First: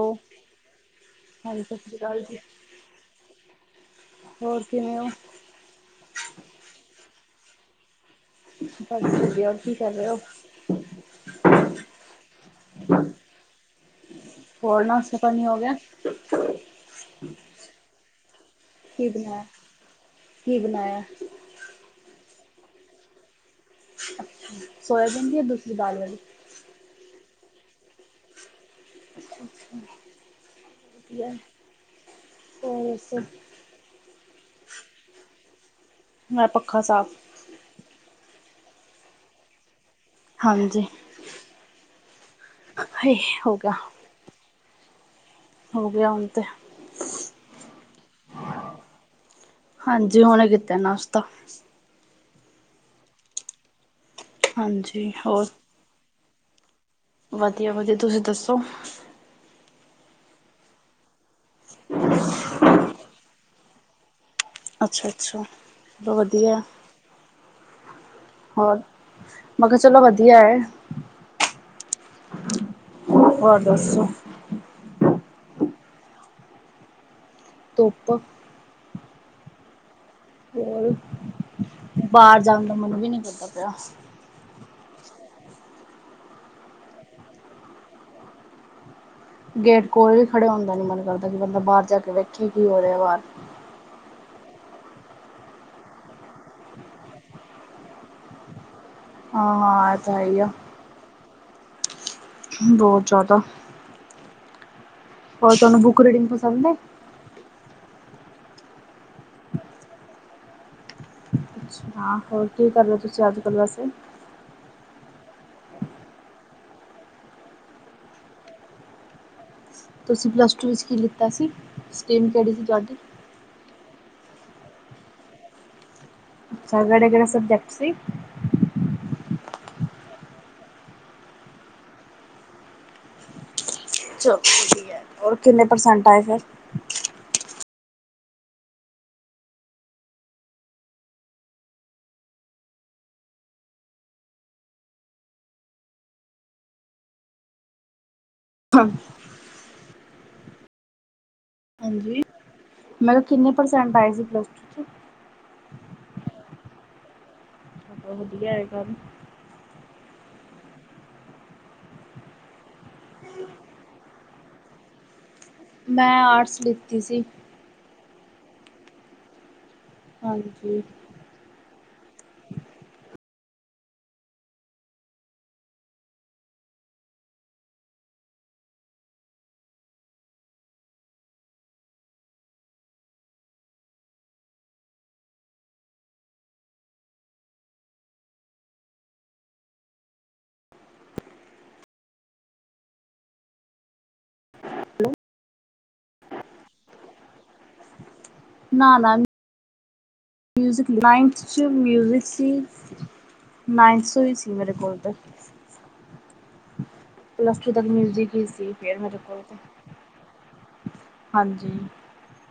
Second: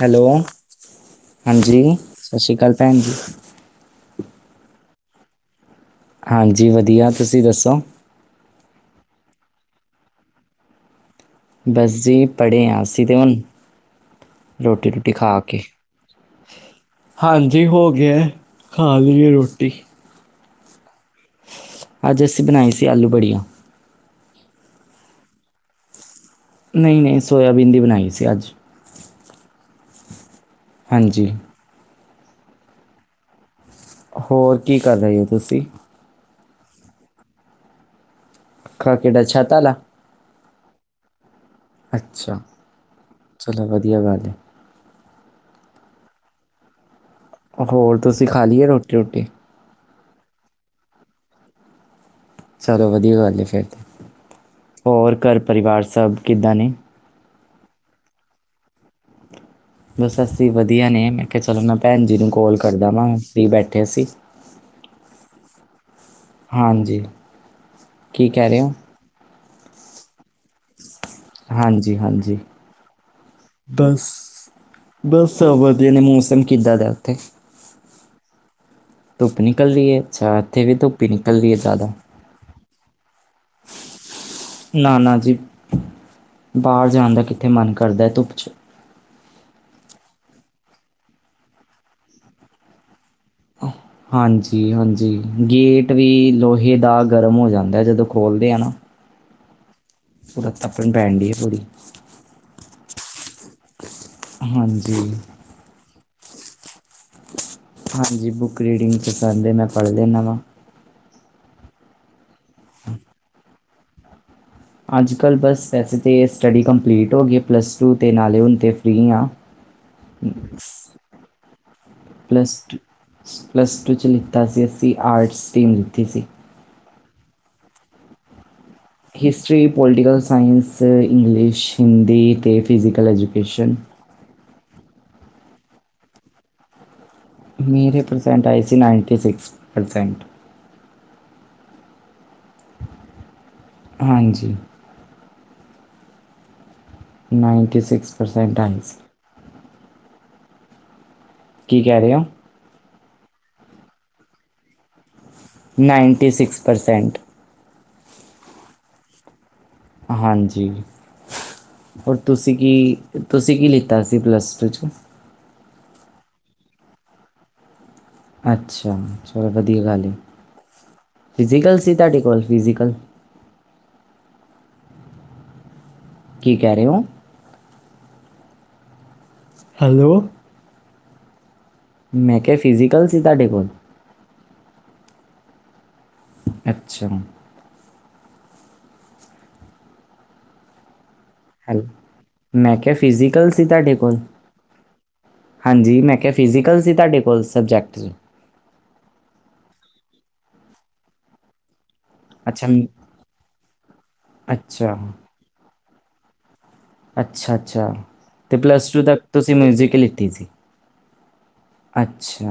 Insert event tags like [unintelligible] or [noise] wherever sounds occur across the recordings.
Hello, ਸਤਿ ਹਾਂਜੀ ਸ਼੍ਰੀ ਅਕਾਲ ਜੀ ਸਤਿ ਸ਼੍ਰੀ ਅਕਾਲ ਭੈਣ ਜੀ। ਹੋਰ ਕਿਵੇਂ ਔ? ਹਾਂਜੀ ਵਧੀਆ, ਤੁਸੀਂ ਦੱਸੋ? ਬਸ ਵਧੀਆ ਹੋਰ ਕੀ ਕਰ ਰਹੇ ਔ? ਬਸ ਜੀ ਪੜ੍ਹੇ ਹਾਂ ਅਸੀਂ ਤੇ ਹੁਣ ਹੋਰ ਰੋਟੀ ਰੂਟੀ ਨਾਸ਼ਤਾ ਖਾ ਪਾਣੀ ਹੋ ਕੇ, ਗਿਆ ਹਾਂਜੀ, ਹੋ ਗਿਆ ਖਾ ਲਈਏ ਰੋਟੀ। ਹੀ ਬਣਾਇਆ। ਅੱਜ ਅਸੀਂ ਬਣਾਈ ਸੀ ਆਲੂ ਬੜੀਆਂ, ਸੋਆਬੀਨ ਦੀ ਹੈ ਦੂਸਰੀ ਦਾਲ ਵਾਲੀ, ਨਹੀਂ-ਨਹੀਂ ਸੋਇਆਬੀਨ ਦੀ ਬਣਾਈ ਸੀ ਅੱਜ ਅੱਛਾ-ਅੱਛਾ, ਹਾਂਜੀ, ਅੱਛਾ, ਹੋਰ ਕੀ ਕਰ ਰਹੇ ਹੋ ਤੁਸੀਂ? ਮੈਂ ਪੱਖਾ ਸਾਫ਼ ਕੱਖੇ ਦਾ ਛਾਪਾ ਲਾ, ਹਾਂਜੀ, ਅੱਛਾ ਇਹ ਹੋ ਚਲੋ ਗਿਆ। ਵਧੀਆ ਗੱਲ ਹੈ ਹੋ ਗਿਆ ਹੁਣ ਤੇ, ਹੋਰ ਤੁਸੀਂ ਖਾ ਲਈਏ ਰੋਟੀ-ਰੁਟੀ? ਹਾਂਜੀ, ਹੁਣੇ ਕੀਤੇ ਨਾਸਤਾ। ਚਲੋ ਵਧੀਆ ਗੱਲ ਹੈ, ਫਿਰ ਹਾਂਜੀ ਹੋਰ ਘਰ ਪਰਿਵਾਰ ਸਭ ਕਿੱਦਾਂ ਨੇ? ਵਧੀਆ-ਵਧੀਆ, ਤੁਸੀਂ ਦੱਸੋ? ਬਸ ਅਸੀਂ ਵਧੀਆ ਨੇ ਮੈਂ ਕਿਹਾ ਚਲੋ, ਮੈਂ ਭੈਣ ਜੀ ਨੂੰ ਕਾਲ ਕਰ ਲਵਾ ਫਰੀ ਬੈਠੇ ਸੀ। ਅੱਛਾ-ਅੱਛਾ ਵਧੀਆ, ਹਾਂਜੀ ਕੀ ਕਹਿ ਰਹੇ ਹੋ ਹੋਰ ਮੈਂ ਕਿਹਾ ਚਲੋ ਵਧੀਆ ਏ, ਹਾਂਜੀ-ਹਾਂਜੀ, ਹੋਰ ਦੱਸੋ? ਬਸ ਵਧੀਆ ਨੇ ਮੌਸਮ ਕਿੱਦਾਂ ਦਾ ਉੱਥੇ ਧੁੱਪ ਧੁੱਪ ਨਿਕਲ ਰਹੀ ਹੈ, ਅੱਛਾ ਇੱਥੇ ਵੀ ਹੋਰ ਧੁੱਪ ਹੀ ਨਿਕਲ ਰਹੀ ਹੈ ਜ਼ਿਆਦਾ ਬਾਹਰ ਜਾਣ ਦਾ ਮਨ ਵੀ ਨੀ ਕਰਦਾ ਪਿਆ। ਨਾ-ਨਾ ਜੀ ਬਾਹਰ ਜਾਣ ਦਾ ਕਿੱਥੇ ਮਨ ਕਰਦਾ ਹੈ ਧੁੱਪ ਚ, ਗੇਟ ਕੋਲ ਵੀ ਖੜੇ ਹੁੰਦਾ ਨੀ ਮਨ ਕਰਦਾ ਕਿ ਬੰਦਾ ਬਾਹਰ ਜਾ ਕੇ ਵੇਖੇ ਕਿ ਉਹਦੇ ਬਾਰ ਆਹ [unintelligible] ਹਾਂਜੀ-ਹਾਂਜੀ, ਗੇਟ ਵੀ ਲੋਹੇ ਦਾ ਗਰਮ ਹੋ ਜਾਂਦਾ ਜਦੋਂ ਖੋਲਦੇ ਆ ਨਾ। ਹਾਂ-ਹਾਂ। ਤਾਂ ਹੈ ਹੀ ਆ ਆਪਣੀ ਪੈਣ ਡੀ ਹੈ ਥੋੜੀ [unintelligible] ਬਹੁਤ ਜਾਦਾ। ਹਾਂਜੀ ਹੋਰ ਤੁਆਨੂੰ ਬੁੱਕ ਰੀਡਿੰਗ ਪਸੰਦ ਐ? ਹਾਂਜੀ, ਬੁੱਕ ਰੀਡਿੰਗ ਪਸੰਦ ਐ ਮੈਂ ਪੜ੍ਹ ਲੈਣਾ ਵਾ। ਛ ਹਾਂ, ਹੋਰ ਕੀ ਕਰ ਰਏ ਓ ਤੁਸੀਂ ਅੱਜ ਕੱਲ ਵੈਸੇ? ਅੱਜ-ਕੱਲ੍ਹ ਬਸ ਵੈਸੇ ਤੇ ਸਟੱਡੀ ਕੰਪਲੀਟ ਹੋ ਗੀ ਏ, ਪਲੱਸ ਟੂ ਤੇ ਨਾਲੇ ਹੁਣ ਤੇ ਫ੍ਰੀ ਆ। ਤੁਸੀਂ ਪਲੱਸ ਟੂ ਵਿੱਚ ਕੀ ਲਿੱਤਾ ਸੀ? ਸਟੀਮ ਕੇੜੀ ਸੀ ਤੁਆਡੀ? ਵਿੱਚ ਲਿੱਤਾ ਸੀ। ਅਸੀਂ ਆਰਟਸ ਸਟੀਮ ਲੀਤੀ ਸੀ। ਸਗੜਗੜ ਸਭ ਜੈਪਸੀ [unintelligible] history, political science, English, Hindi ਅਤੇ ਫਿਜੀਕਲ ਐਜੂਕੇਸ਼ਨ। ਚਲ ਵਧਿਆ। ਔਰ ਕਿੰਨੇ ਪਰਸੈਂਟ ਆਏ ਫੇਰ? ਮੇਰੇ ਪ੍ਰਸੈਂਟ ਆਏ ਸੀ। Ninety six percent. ਹਾਂਜੀ। ਨਾਈਨਟੀ ਸਿਕਸ ਪਰਸੈਂਟ ਆਏ ਸੀ। ਕੀ ਕਹਿ ਰਹੇ ਹਾਂਜੀ। ਹੋ ਮਲਬ ਕਿੰਨੇ ਪ੍ਰਸੈਂਟ ਆਏ ਸੀ ਪਲੱਸ ਟੂ ਚ? Ninety six percent. ਵਧੀਆ ਏ ਕੰਮ। ਹਾਂਜੀ। ਹੋਰ ਤੁਸੀਂ ਕੀ ਤੁਸੀਂ ਕੀ ਲਿੱਤਾ ਸ ਸੀ ਪਲੱਸ ਟੂ ਚ' ' [unintelligible] ਮੈਂ ਆਰਟਸ ਲਿਤੀ ਸੀ। ਅੱਛਾ ਚਲ ਵਧੀਆ ਗੱਲ ਏ। ਹਾਂਜੀ ਫਿਜੀਕਲ ਸੀ ਤਾਡੇ ਕੋਲ ਫਿਜੀਕਲ? ਕੀ ਕਹ ਰੇ ਓ? ਹੈਲੋ। ਮੈਂ ਕਿਆ ਫਿਜ਼ੀਕਲ ਸੀ ਤਾਡੇ ਕੋਲ? ਅੱਛਾ। ਹੈਲ। ਮੈਂ ਕਿਆ ਫਿਜ਼ੀਕਲ ਸੀ ਤਾਡੇ ਕੋਲ? ਹਾਂਜੀ ਮੈਂ ਕਿਆ ਫਿਜ਼ੀਕਲ ਸੀ ਤਾਡੇ ਕੋਲ ਸਬਜੈਕਟ ਚ? ਨਾ ਨਾ ਮ ਮਿਊਜ਼ਿਕ ਦੀ ਲਾਇੰਨ ਚ ਸੀ। ਮਿਊਜ਼ਿਕ ਸੀ। ਅੱਛਾ ਮ- ਨਾਈਨਥ ਚੋਂ ਈ ਸੀ ਮੇਰੇ ਅੱਛਾ ਕੋਲ ਤੇ। ਅੱਛਾ ਪਲੱਸ ਟੂ ਤੱਕ ਅੱਛਾ ਮਿਊਜ਼ਿਕ ਹੀ ਤੇ ਸੀ ਪਲੱਸ ਫੇਰ ਮੇਰੇ ਤੱਕ ਕੋਲ ਤੁਸੀਂ ਤੇ। ਮਿਊਜ਼ਿਕ ਲਿੱਤੀ ਸੀ ਹਾਂਜੀ। ਅੱਛਾ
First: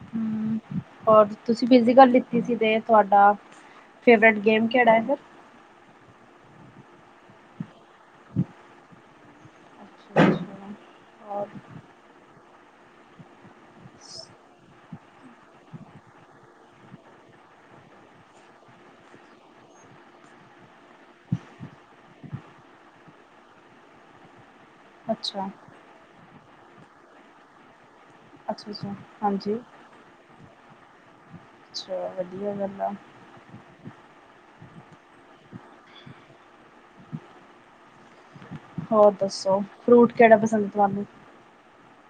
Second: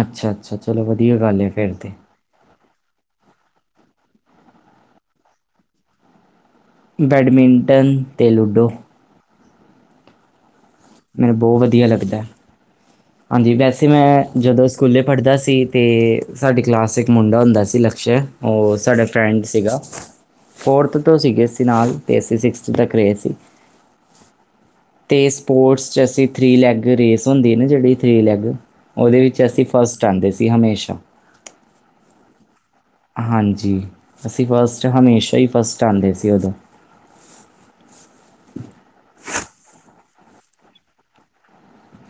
ਅੱਛਾ ਅੱਛਾ ਹਮ। ਚਲੋ ਵਧੀਆ ਹੋਰ ਗੱਲ ਹੈ ਤੁਸੀਂ ਫਿਰ ਤੇ ਫਿਜੀਕਲ ਲਿੱਤੀ ਸੀ ਤੇ ਤੁਆਡਾ ਫੇਵਰੇਟ ਗੇਮ ਕੇੜਾ ਏ ਫੇਰ? ਬੈਡਮਿੰਟਨ ਤੇ ਲੂਡੋ। ਅੱਛਾ ਅੱਛਾ ਮੀਨੂੰ ਔਰ ਬੋ ਵਧੀਆ ਲੱਗਦਾ। ਹਾਂਜੀ ਵੈਸੇ ਮੈਂ ਜਦੋਂ ਸਕੂਲੇ ਪੜ੍ਹਦਾ ਸੀ ਤੇ ਸਾਡੀ ਕਲਾਸ ਚ ਇੱਕ ਮੁੰਡਾ ਹੁੰਦਾ ਸੀ ਨ ਅਛੇ। ਹੋਰ ਸਾਡਾ ਫਰੈਂਡ ਸੀਗਾ। ਫੋਰਥ ਤੋਂ ਸੀਗੇ ਅਸੀ ਨਾਲ ਤੇ ਅਸੀ ਸਿਕਸਥ ਤੱਕ ਰਏ ਸੀ। ਅੱਛਾ। ਸਪੋਰਟਸ ਤੇ ਅਸੀਂ ਥ੍ਰਰੀ ਲੈਗ ਰੇਸ ਹੁੰਦੀ ਨਾ ਜਿਹੜੀ ਥ੍ਰਰੀ ਲੈਗ ਅੱਛਾ ਅੱਛਾ ਉਹਦੇ ਵਿੱਚ ਹਾਂਜੀ ਅਸੀਂ ਫਸਟ ਆਉਂਦੇ ਸ ਹਮੇਸ਼ਾ। ਅੱਛਾ। ਵਧੀਆ ਗੱਲ। ਆ ਹਾਂਜੀ। ਅਸੀਂ ਫਸਟ ਹਮੇਸ਼ਾ ਈ ਫਸਟ ਆਂਦੇ ਸੀ ਉਦੋਂ। ਹੋਰ ਦੱਸੋ। ਫਰੂਟ ਕੇੜਾ ਪਸੰਦ ਤੁਆਨੂੰ?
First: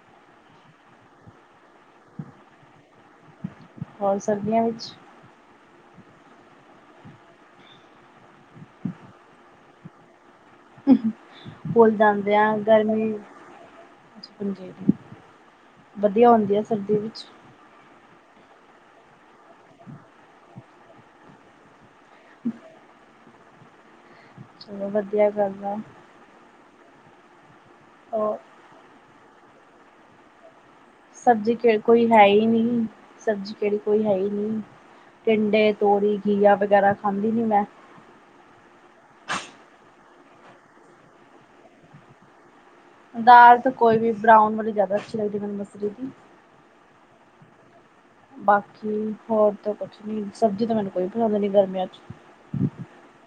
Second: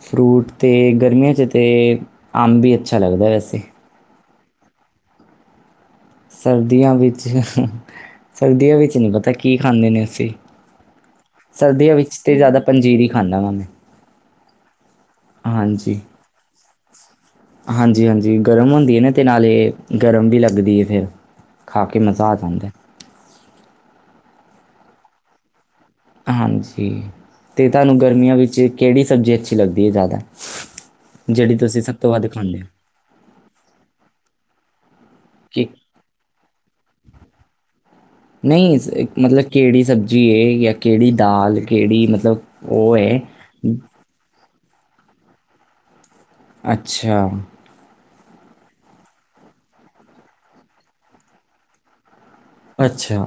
ਫਰੂਟ ਅਤੇ ਗਰਮੀਆਂ 'ਚ ਤਾਂ ਅੰਬ ਵੀ ਅੱਛਾ ਲੱਗਦਾ ਵੈਸੇ ਹੋਲ ਸਰਦੀਆਂ ਵਿੱਚ ਸਰਦੀਆਂ ਵਿੱਚ ਸਰਦੀਆਂ ਵਿੱਚ ਨਹੀਂੀ ਪਤਾ ਕੀ ਖਾਂਦੇ ਨੇ ਅਸੀਂ ਸਰਦੀਆਂ ਵਿੱਚ ਤੇ ਫੁੱਲਦਉਂਦੇ ਆ ਜ਼ਿਆਦਾ ਪੰਜੀਰੀ ਗਰਮੀੇ ਖਾਂਦਾ ਵਾਂ ਮੈਂ ਦੀ ਹਾਂਜੀ। ਵਧੀਆ ਹੁੰਦੀ ਆ ਸਰਦੀ ਵਿੱਚ ਹਾਂਜੀ ਹਾਂਜੀ ਗਰਮ ਹੁੰਦੀ ਹੈ ਨਾ ਅਤੇ ਨਾਲੇ ਗਰਮ ਵੀ ਲੱਗਦੀ ਹੈ ਫਿਰ ਖਾ ਕੇ ਮਜ਼ਾ ਆ ਜਾਂਦਾ ਚਲੋ ਵਧੀਆ ਗੱਲ ਆ। ਹਾਂਜੀ ਤੇ ਤੁਹਾਨੂੰ ਗਰਮੀਆਂ ਔਰ ਵਿੱਚ ਕਿਹੜੀ ਸਬਜ਼ੀ ਅੱਛੀ ਲੱਗਦੀ ਹੈ ਜ਼ਿਆਦਾ ਸਬਜ਼ੀ ਜਿਹੜੀ ਕਿ ਤੁਸੀਂ ਸਭ ਕੋਈ ਤੋਂ ਹੈ ਵੱਧ ਹੀ ਖਾਂਦੇ ਹੋ? ਨਹੀਂ ਸਬਜ਼ੀ ਕਿਹੜੀ ਕੋਈ ਹੈ ਹੀ ਨਹੀਂ ਕਿ ਟਿਂਡੇ ਤੋਰੀ ਘੀਆ ਵਗੈਰਾ ਖਾਂਦੀ ਨ ਮੈਂ ਨਹੀਂ ਮਤਲਬ ਕਿਹੜੀ ਸਬਜ਼ੀ ਜਾਂ ਕਿਹੜੀ ਦਾਲ ਕਿਹੜੀ ਮਤਲਬ ਉਹ ਹੈ ਦਾਲ ਤੇ ਕੋਈ ਵੀ ਬਰਾਊਨ ਵਾਲੀ ਜ਼ਿਆਦਾ ਅੱਛੀ ਲੱਗਦੀ ਮੈਨੂੰ ਮਸਰੀ ਦੀ ਅੱਛਾ ਬਾਕੀ ਹੋਰ ਤਾਂ ਕੁਛ ਨੀ ਸਬਜ਼ੀ ਤਾਂ ਮੈਨੂੰ ਕੋਈ ਪਸੰਦ ਨਹੀਂ ਗਰਮੀਆਂ 'ਚ ਅੱਛਾ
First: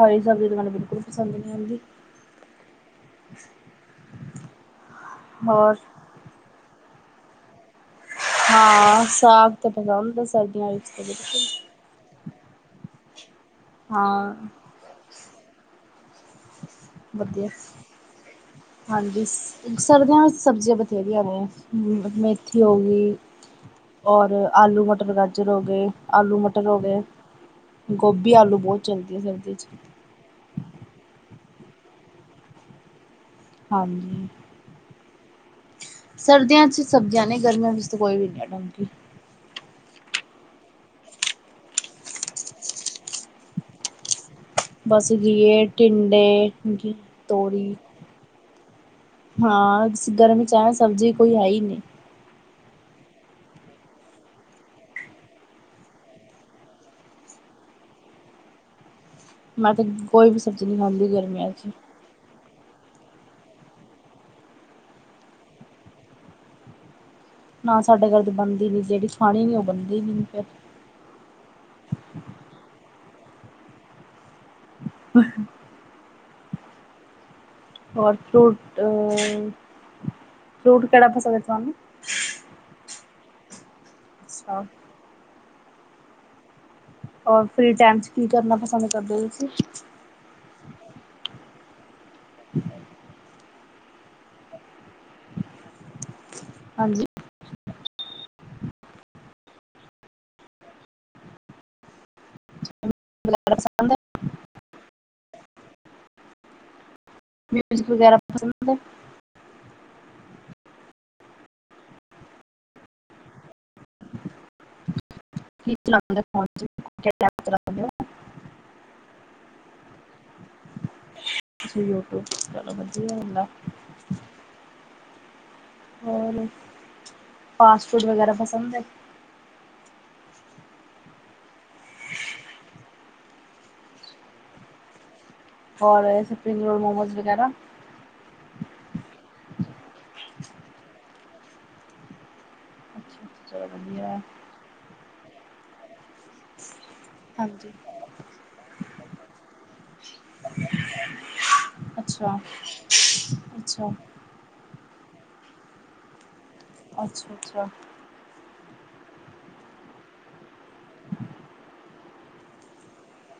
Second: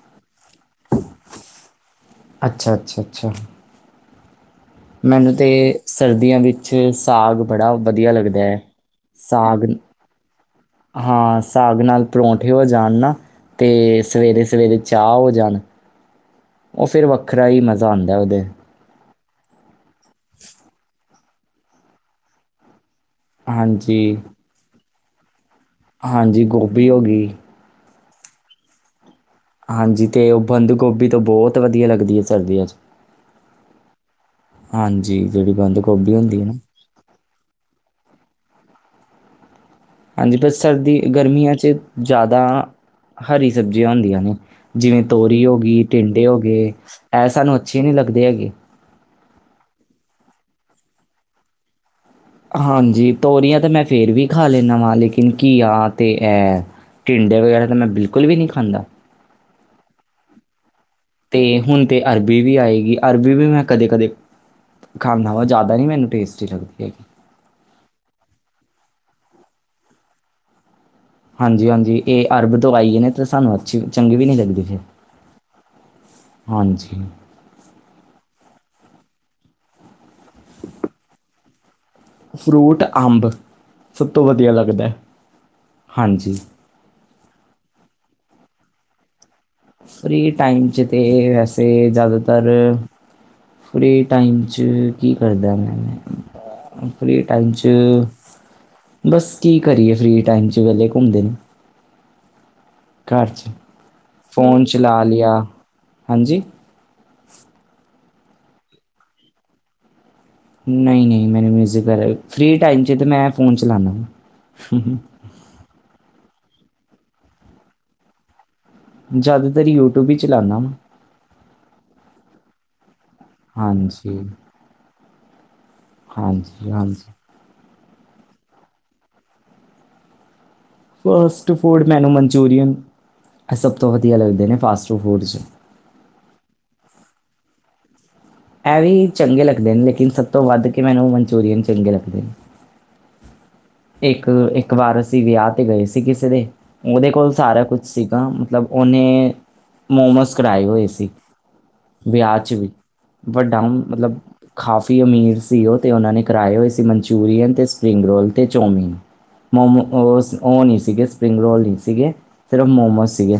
ਹਰੀ ਸਬਜ਼ੀ ਤੇ ਮੈਨੂੰ ਬਿਲਕੁਲ ਪਸੰਦ ਨਹੀਂ ਆਉਂਦੀ। ਅੱਛਾ, ਅੱਛਾ, ਅੱਛਾ। ਮੈਨੂੰ ਤਾਂ ਹੋਰ ਸਰਦੀਆਂ ਵਿੱਚ ਸਾਗ ਬੜਾ ਵਧੀਆ ਲੱਗਦਾ ਹੈ ਹਾਂ ਸਾਗ ਤਾਂ ਪਸੰਦ ਆ ਸਰਦੀਆਂ ਵਿੱਚ ਤਾਂ ਹਾਂ ਬਿਲਕੁਲ ਸਾਗ ਨਾਲ ਪਰੌਂਠੇ ਹੋ ਜਾਣ ਨਾ ਤੇ ਹਾਂ ਸਵੇਰੇ- ਸਵੇਰੇ ਚਾਹ ਹੋ ਜਾਣ ਉਹ ਫਿਰ ਵੱਖਰਾ ਵਧੀਆ ਹੀ ਮਜ਼ਾ ਆਉਂਦਾ ਉਹਦੇ ਹਾਂਜੀ ਸਰਦੀਆਂ ਵਿੱਚ ਸਬਜ਼ੀਆਂ ਬਥੇਰੀਆਂ ਨੇ ਮੇਥੀ ਹੋ ਗਈ। ਹਾਂਜੀ ਔਰ ਆਲੂ ਮਟਰ ਗਾਜਰ ਹੋ ਗਏ ਆਲੂ ਹਾਂਜੀ ਮਟਰ ਹੋ ਗੋਭੀ ਗਏ। ਗਈ ਗੋਭੀ ਆਲੂ ਬਹੁਤ ਚਲਦੀ ਹਾਂਜੀ ਤੇ ਉਹ ਬੰਦੂ ਗੋਭੀ ਤੋਂ ਬਹੁਤ ਵਧੀਆ ਲੱਗਦੀ ਹੈ ਸਰਦੀਆਂ 'ਚ ਹਾਂਜੀ ਜਿਹੜ ਬੰਦ ਗੋਭੀ ਹੁੰਦੀ ਹੈ ਨਾ ਸਰਦੀਆਂ 'ਚ ਸਬਜ਼ੀਆਂ ਨਹੀਂ ਗਰਮੀਆਂ ਵਿੱਚ ਤਾਂ ਕੋਈ ਵੀ ਨਹੀਂ ਹੈ ਟੰਗ ਦੀ ਹਾਂਜੀ ਬਸ ਸਰਦੀ ਗਰਮੀਆਂ ''ਚ ਜ਼ਿਆਦਾ ਹਰੀ ਸਬਜ਼ੀਆਂ ਹੁੰਦੀਆਂ ਨੇ। ਜਿਵੇਂ ਬਸ ਤੋਰੀ ਹੋ ਘੀਏ ਗਈ ਟਿੰਡੇ ਹੋ ਗਏ ਇਹ ਸਾਨੂੰ ਤੋਰੀ ਅੱਛੇ ਨਹੀਂ ਲੱਗਦੇ ਹੈਗੇ। ਹਾਂ ਗਰਮ ਚਾਹ ਸਬਜ਼ੀ ਕੋਈ ਹੈ ਹੀ ਨਹੀਂ ਹਾਂਜੀ ਤੋਰੀਆਂ ਤਾਂ ਮੈਂ ਫੇਿਰ ਵੀ ਖਾ ਲੈਂਦਾ ਵਾਂ ਲੇਕਿਨ ਘੀਆ ਤੇ ਹੈ ਟੀਂਡੇ ਵਗੈਰਾ ਤਾਂ ਮੈਂ ਬਿਲਕੁਲ ਵੀ ਨਹੀਂ ਖਾਂਦਾ। ਮੈਂ ਤੇ ਬ ਕੋਈ ਵੀ ਸਬਜ਼ੀ ਨਹੀਂ ਖਾਂਦੀ ਤੇ ਗਰਮੀਆਂ 'ਚ ਹੁਣ ਤੇ ਅਰਬੀ ਆਏਗੀ ਅਰਬੀ ਵੀ ਮੈਂ ਕਦੇ ਕਦੇ ਖਾਂਦਾ ਵਾਂ ਜ਼ਿਆਦਾ ਨਹੀਂ ਮੈਨੂੰ ਟੇਸਟੀ ਲੱਗਦੀ ਹੈਗੀ। ਨਾ ਸਾਡੇ ਘਰ ਤਾਂ ਬਣਦੀ ਨੀ ਜਿਹੜੀ ਖਾਣੀ ਨੀ ਉਹ ਬਣਦੀ ਨ ਫਿਰ ਹਾਂਜੀ- ਹਾਂਜੀ ਇਹ ਅਰਬ ਤੋਂ ਆਈਏ ਨੇ ਤੇ ਸਾਨੂੰ ਅੱਛੀ ਚੰਗੀ ਵੀ ਨਹੀਂ ਲੱਗਦੀ। ਹਾਂਜੀ ਹੋਰ ਫਰੂਟ ਅ ਫਰੂਟ ਕਿਹੜਾ ਪਸੰਦ ਏ ਤੁਹਾਨੂੰ ਫਰੂਟ ਅੰਬ ਸਭ ਤੋਂ ਵਧੀਆ ਅੱਛਾ ਲੱਗਦਾ ਹਾਂਜੀ। ਰ ਫਰੀ ਟਾਈਮ 'ਚ ਕੀ ਕਰਨਾ ਪਸੰਦ ਕਰਦੇ ਹੋ ਤੁਸੀਂ ਫ੍ਰਰੀ ਟਾਈਮ 'ਚ ਤਾਂ ਵੈਸੇ ਜ਼ਿਆਦਾਤਰ ਫਰੀ ਟਾਈਮ' ਚ ਕੀ ਕਰਦਾ ਮੈਂ ਹਾਂਜੀ ਫਰੀ ਟਾਈਮ 'ਚ ਬਸ ਕੀ ਕਰੀਏ ਫ੍ਰੀ ਟਾਈਮ ਵੇਲੇ ਘੁੰਮਦੇ ਨੇ ਘਰ 'ਚ ਫੋਨ ਚਲਾ ਲਿਆ ਹਾਂਜੀ। ਮਿਊਜ਼ਿਕ ਵਗੈਰਾ ਪਸੰਦ ਹੈ। ਨਹੀਂ -ਨਹੀਂ ਮੈਨੂੰ ਮਿਊਜਿਕ ਵਗੈਰਾ ਫ੍ਰਰੀ ਟਾਈਮ 'ਚ ਮੈਂ ਫੋਨ ਚ ਚਲਾਨ [inaudible] ਕੀ [unintelligible] ਜ਼ਿਆਦਾਤਰ ਯੂਟਿਊਬ ਹੀ ਚਲਾਨਾ ਮੈਂ [unintelligible] ਚਲੋ ਵਧੀਆ ਹੋਂਦਾ। ਹਾਂਜੀ ਹੋਰ ਹਾਂਜੀ ਹਾਂਜੀ ਫਾਸਟ ਫੂਡ ਵਗੈਰਾ ਪਸੰਦ ਹੈ। ਫਾਸਟ ਫੂਡ ਮੈਨੂੰ ਮਨਚੂਰੀਅਨ ਸਭ ਤੋਂ ਵਧੀਆ ਲੱਗਦੇ ਨੇ ਫਾਸਟ ਫੂਡ 'ਚ ਹੋਰ ਏ ਸਪਰਿੰਗ ਰੋਲ ਮੋਮੋਜ਼ ਵਗੈਰਾ ਏਵੀ ਚੰਗੇ ਲੱਗਦੇ ਨੇ ਲੇਕਿਨ ਸਭ ਤੋਂ ਵੱਧ ਕੇ ਮੈਨੂੰ ਮਨਚੂਰੀਅਨ ਚੰਗੇ ਲੱਗਦੇ ਨੇ ਅੱਛਾ ਚਲੋ ਵਧੀਆ ਹੈ ਇੱਕ ਇੱਕ ਵਾਰ ਅਸੀਂ ਵਿਆਹ ਤੇ ਗਏ ਸੀ ਕਿਸ ਉਹਦੇ ਕੋਲ ਸਾਰਾ ਹਾਂਜੀ ਕੁਛ ਸੀਗਾ ਮਤਲਬ ਉਹਨੇ ਮੋਮੋਸ ਕਰਾਏ ਹੋਏ ਸੀ ਅੱਛਾ ਵਿਆਹ ਚ ਵੀ ਵੱਡਾ ਅੱਛਾ ਅੱਛਾ ਮਤਲਬ ਖਾਸ -ਈ ਅਮੀਰ ਸੀ ਤੇ ਉਹਨਾਂ ਨੇ ਕਰਾਏ ਹੋਏ ਸੀ ਮਨਚੂਰੀਅਨ ਅੱਛਾ ਤੇ ਸਪਰਿੰਗ ਰੋਲ ਤੇ ਚੌਮੀਨ। ਮੋਮੋਜ ਉਹ ਨਹੀਂ ਸੀਗੇ ਸਪਰਿੰਗ ਰੋਲ ਸੀਗੇ ਸਿਰਫ ਮੋਮੋਜ ਸੀਗੇ।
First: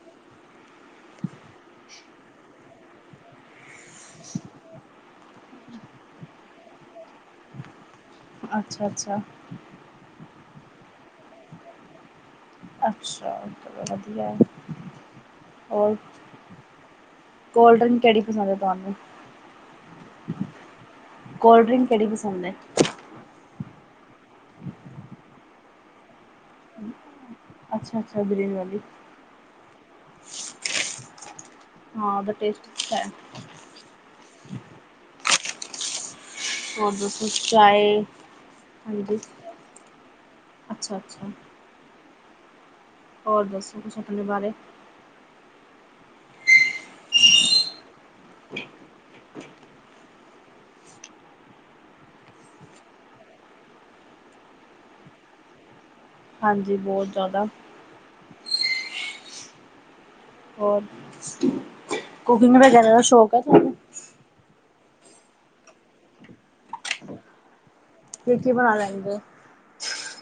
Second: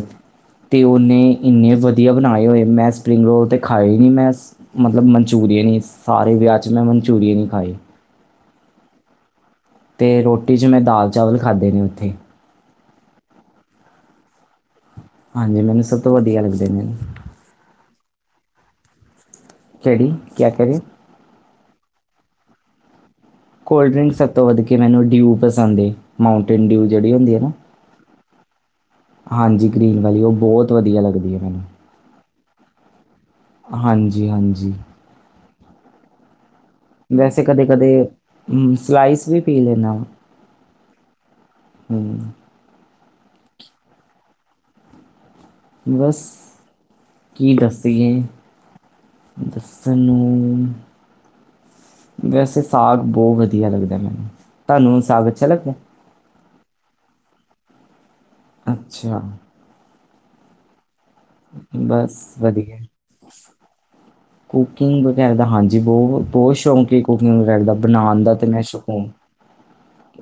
ਤੇ ਉਹਨੇ ਇੰਨੇ ਵਧੀਆ ਬਣਾਏ ਹੋਏ ਮੈ ਸਪਰਿੰਗ ਰੋਲ ਤੇ ਖਾਏ ਨੀ ਮੇਸ ਮਤਲਬ ਮਨਚੂ ਬਈ ਏਨੇ ਸਾਰੇ ਵਿਆਹ ਚ ਮੈ ਮਨਚੂਰੀਅਨ ਹੀ ਖਾਏ। ਅੱਛਾ- ਅੱਛਾ। ਤੇ ਰੋਟੀ ਚ ਮੈਂ ਦਾਲ ਚਾਵਲ ਖਾਦੇ ਨੇ ਉੱਥੇ। ਅੱਛਾ ਚਲੋ ਵਦਿਆ ਹੈ। ਹਾਂਜੀ, ਮੈਨੂੰ ਔਰ ਸਭ ਤੋਂ ਵਦਿਆ ਲੱਗਦੇ ਨੇ। ਕੋਲਡ ਡਰਿੰਕ ਕਿਹੜੀ ਪਸੰਦ ਹੈ ਤੁਹਾਨੂੰ ਕਿਹੜੀ ਕਿਆ ਕਹਿ ਰਹੇ ਕੋਲਡ ਡਰਿੰਕ ਕਿਹੜੀ ਪਸੰਦ ਹੈ? ਕੋਲਡ ਡਰਿੰਕ ਸਭ ਤੋਂ ਵਧ ਕੇ ਮੈਨੂੰ ਡਿਊ ਪਸੰਦ ਏ ਮਾਉਂਟੇਨ ਡਿਊ ਜਿਹੜੀ ਹੁੰਦੀ ਹੈ ਨਾ। ਅੱਛਾ-ਅੱਛ ਗਰੀਨ ਵਾਲੀ ਹਾਂਜੀ, ਗਰੀਨ ਵਾਲੀ ਉਹ ਬੋਹਤ ਵਦਿਆ ਲੱਗਦੀ ਹੈ ਮੈਨੂੰ। ਹਾਂ ਉਹਦਾ ਟੇਸਟ ਅੱਛਾ ਹੈ - ਹਾਂਜੀ - ਹਾਂਜੀ। ਹੋਰ ਦੱਸੋ ਵੈਸੇ ਕਦੇ ਚਾਏ? ਕਦੇ ਹਾਂਜੀ। ਸਲਾਈਸ ਵੀ ਪੀ ਲੈਂਦਾ ਅੱਛ- ਅੱਛਾ ਹਮ ਹੋਰ ਦੱਸੋ ਕੁਛ ਆਪਣੇ ਬਾਰੇ? ਬਸ ਕੀ ਦੱਸੀਏ। ਦੱਸਣ ਨੂੰ ਵੈਸੇ ਸਾਗ ਬੋ ਵਧੀਆ ਲੱਗਦਾ ਹੈ ਮੈਨੂੰ ਤਾਨੂ ਸਾਗ ਅੱਛਾ ਲੱਗਦਾ? ਹਾਂਜੀ ਬਹੁਤ ਜਾਦਾ ਅੱਛਾ ਹੋਰ ਬਸ ਕੁਕਿੰਗ ਵਧੀਆ ਵਗੈ ਦਾ ਸ਼ੌਕ ਹੈ ਤੁਹਾਨੂੰ? ਕੁਕਿੰਗ ਵਗੈਰਾ ਦਾ ਹਾਂਜੀ ਬਹੁ ਬਹੁਤ ਸ਼ੌਂਕ ਹੈ ਕੁਕਿੰਗ ਵਗੈਰਾ ਦਾ। ਬਣਾਉਣ ਦਾ ਕੀ ਤੇ ਕੀ ਮੈ ਬਣਾ ਲੈਂਦੇ ਹੋ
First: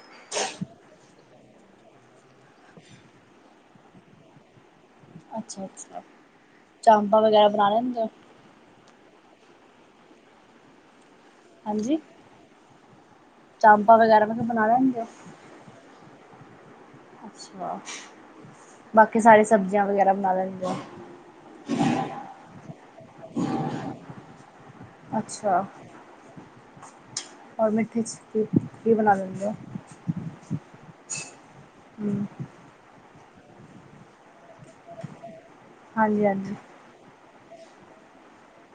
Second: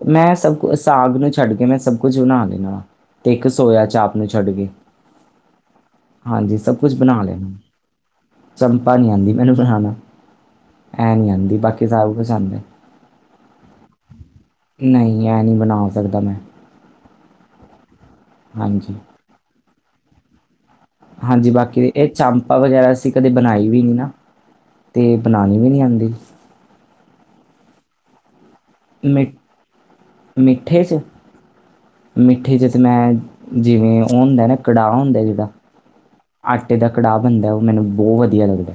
ਮੈਂ ਸਭ ਸਾਗ ਨੂੰ ਛੱਡ ਕੇ ਮੈਂ ਸਭ ਕੁਝ ਬਣਾ ਲੈਣਾ ਤੇ ਇੱਕ ਸੋਇਆ ਚਾਪ ਨੂੰ ਛੱਡ ਕੇ। ਅੱਛਾ-ਅੱਛਾ ਹਾਂਜੀ ਸਭ ਚਾਂਪਾਂ ਵਗੈਰਾ ਬਣਾ ਲੈਂਦੇ ਹੋ? ਦਾਲ ਨੀ ਆਉਂਦੀ ਮੈਨੂੰ ਬਨਾਣਾ। ਐ ਨਹੀਂ ਆਂਦੀ ਬਾਕੀ ਹਾਂਜੀ ਸਾਰਾ ਕੁਛ ਆਂਦਾ ਹੈ। ਚਾਂਪਾਂ ਵਗੈਰਾ ਮੈਂ ਕਿਹਾ ਬਣਾ ਲੈਂਦੇ ਹੋ ਨਹੀਂ ਇਹ ਨਹੀਂ ਬਣਾ ਸਕਦਾ ਮੈਂ ਅੱਛਾ, ਹਾਂਜੀ ਬਾਕੀ ਸਾਰੀ ਸਬਜ਼ੀਆਂ ਵਗੈਰਾ ਬਨਾ ਲੈਂਦੇ ਹੋ। ਹਾਂਜੀ, ਬਾਕੀ ਇਹ ਚਾਮਪਾ ਵਗੈਰਾ ਅਸੀਂ ਕਦੇ ਬਣਾਈ ਵੀ ਨਹੀਂ ਨਾ ਤੇ ਬਣਾਨੀ ਅੱਛਾ ਵੀ ਨਹੀਂ ਆਂਦੀ। ਔਰ ਮਿੱਠੇ 'ਚ? ਕੀ ਕੀ ਬਣਾ ਮਿ ਲੈਂਦੇ ਹੋ ਮਿੱਠੇ ਚ ਹੂੰ ਮਿੱਠੇ ਚ ਸਮੈ ਜਿਵੇਂ ਉਹ ਹੁੰਦਾ ਹੈ ਨਾ ਕੜਾਹ ਹੁੰਦਾ ਨਾ ਜਿਦਾ ਹਾਂਜੀ-ਹਾਂਜੀ ਹੂੰਦਾ ਹੈ ਉ ਮੈਨੂੰ ਬੋ ਵਧੀਆ ਲੱਗਦੈ‌।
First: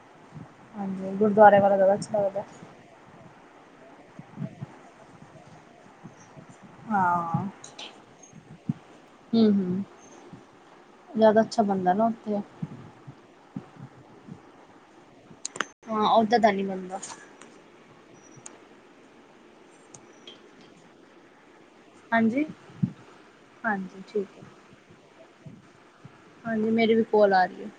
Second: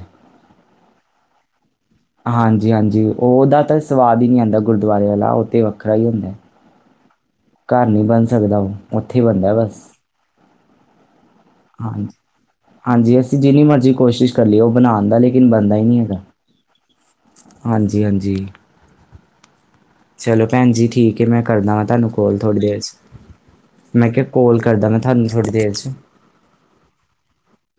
ਹਾਂਜੀ ਗੁਰਦੁਆਰੇ ਵਾਲਾ ਜ਼ਿਆਦਾ ਅੱਛਾ ਲੱਗਦਾ ਹਾਂਜੀ - ਹਾਂਜੀ, ਓਹਦਾ ਤਾਂ ਸਵਾਦ ਹੀ ਨੀ ਆੰਦਾ ਗੁਰਦੁਆਰੇ ਵਾਲਾ ਓਹ ਤੇ ਵੱਖਰਾ ਹੀ ਹੁੰਦੈ। ਹਾਂ ਸਕਦਾ ਔਥੇ ਹੀ ਬਣਦਾ ਹੈ ਬਸ। ਜਾਦਾ ਅੱਛਾ ਬੰਨਦਾ ਨਾ ਹਾਂਜੀ ਔਥੇ। ਹਾਂਜੀ ਜਿੰਨੀ ਮਰਜ਼ੀ ਕੋਸ਼ਿਸ਼ ਕਰ ਲਈ ਓਹ ਬਣਾਣ ਦਾ ਲੇਕਿ ਹਾਂ ਓਦਾਂ ਦਾ ਨੀ ਬਣਦਾ ਹਾਂਜੀ -ਹਾਂਜੀ, ਚਲੋ ਭੈਣ ਜੀ ਠੀਕ ਹੈ ਮੈਂ ਕਰਦਾ ਵਾਂ ਤੁਹਾਨੂੰ ਕੋਲ ਹਾਂਜੀ ਥੋੜ੍ਹੀ ਦੇਰ 'ਚ‌। ਹਾਂਜੀ ਮੈਂ ਕਿਹਾ ਠੀਕ ਹੈ ਕੋਲ ਕਰਦਾ ਮੈਂ ਥਾਨੂੰ ਥੋੜ੍ਹੀ ਦੇਰ ਚ। ਹਾਂਜੀ ਮੇਰੀ ਵੀ ਕੋਲ ਆ ਰਹੀ ਹੈ।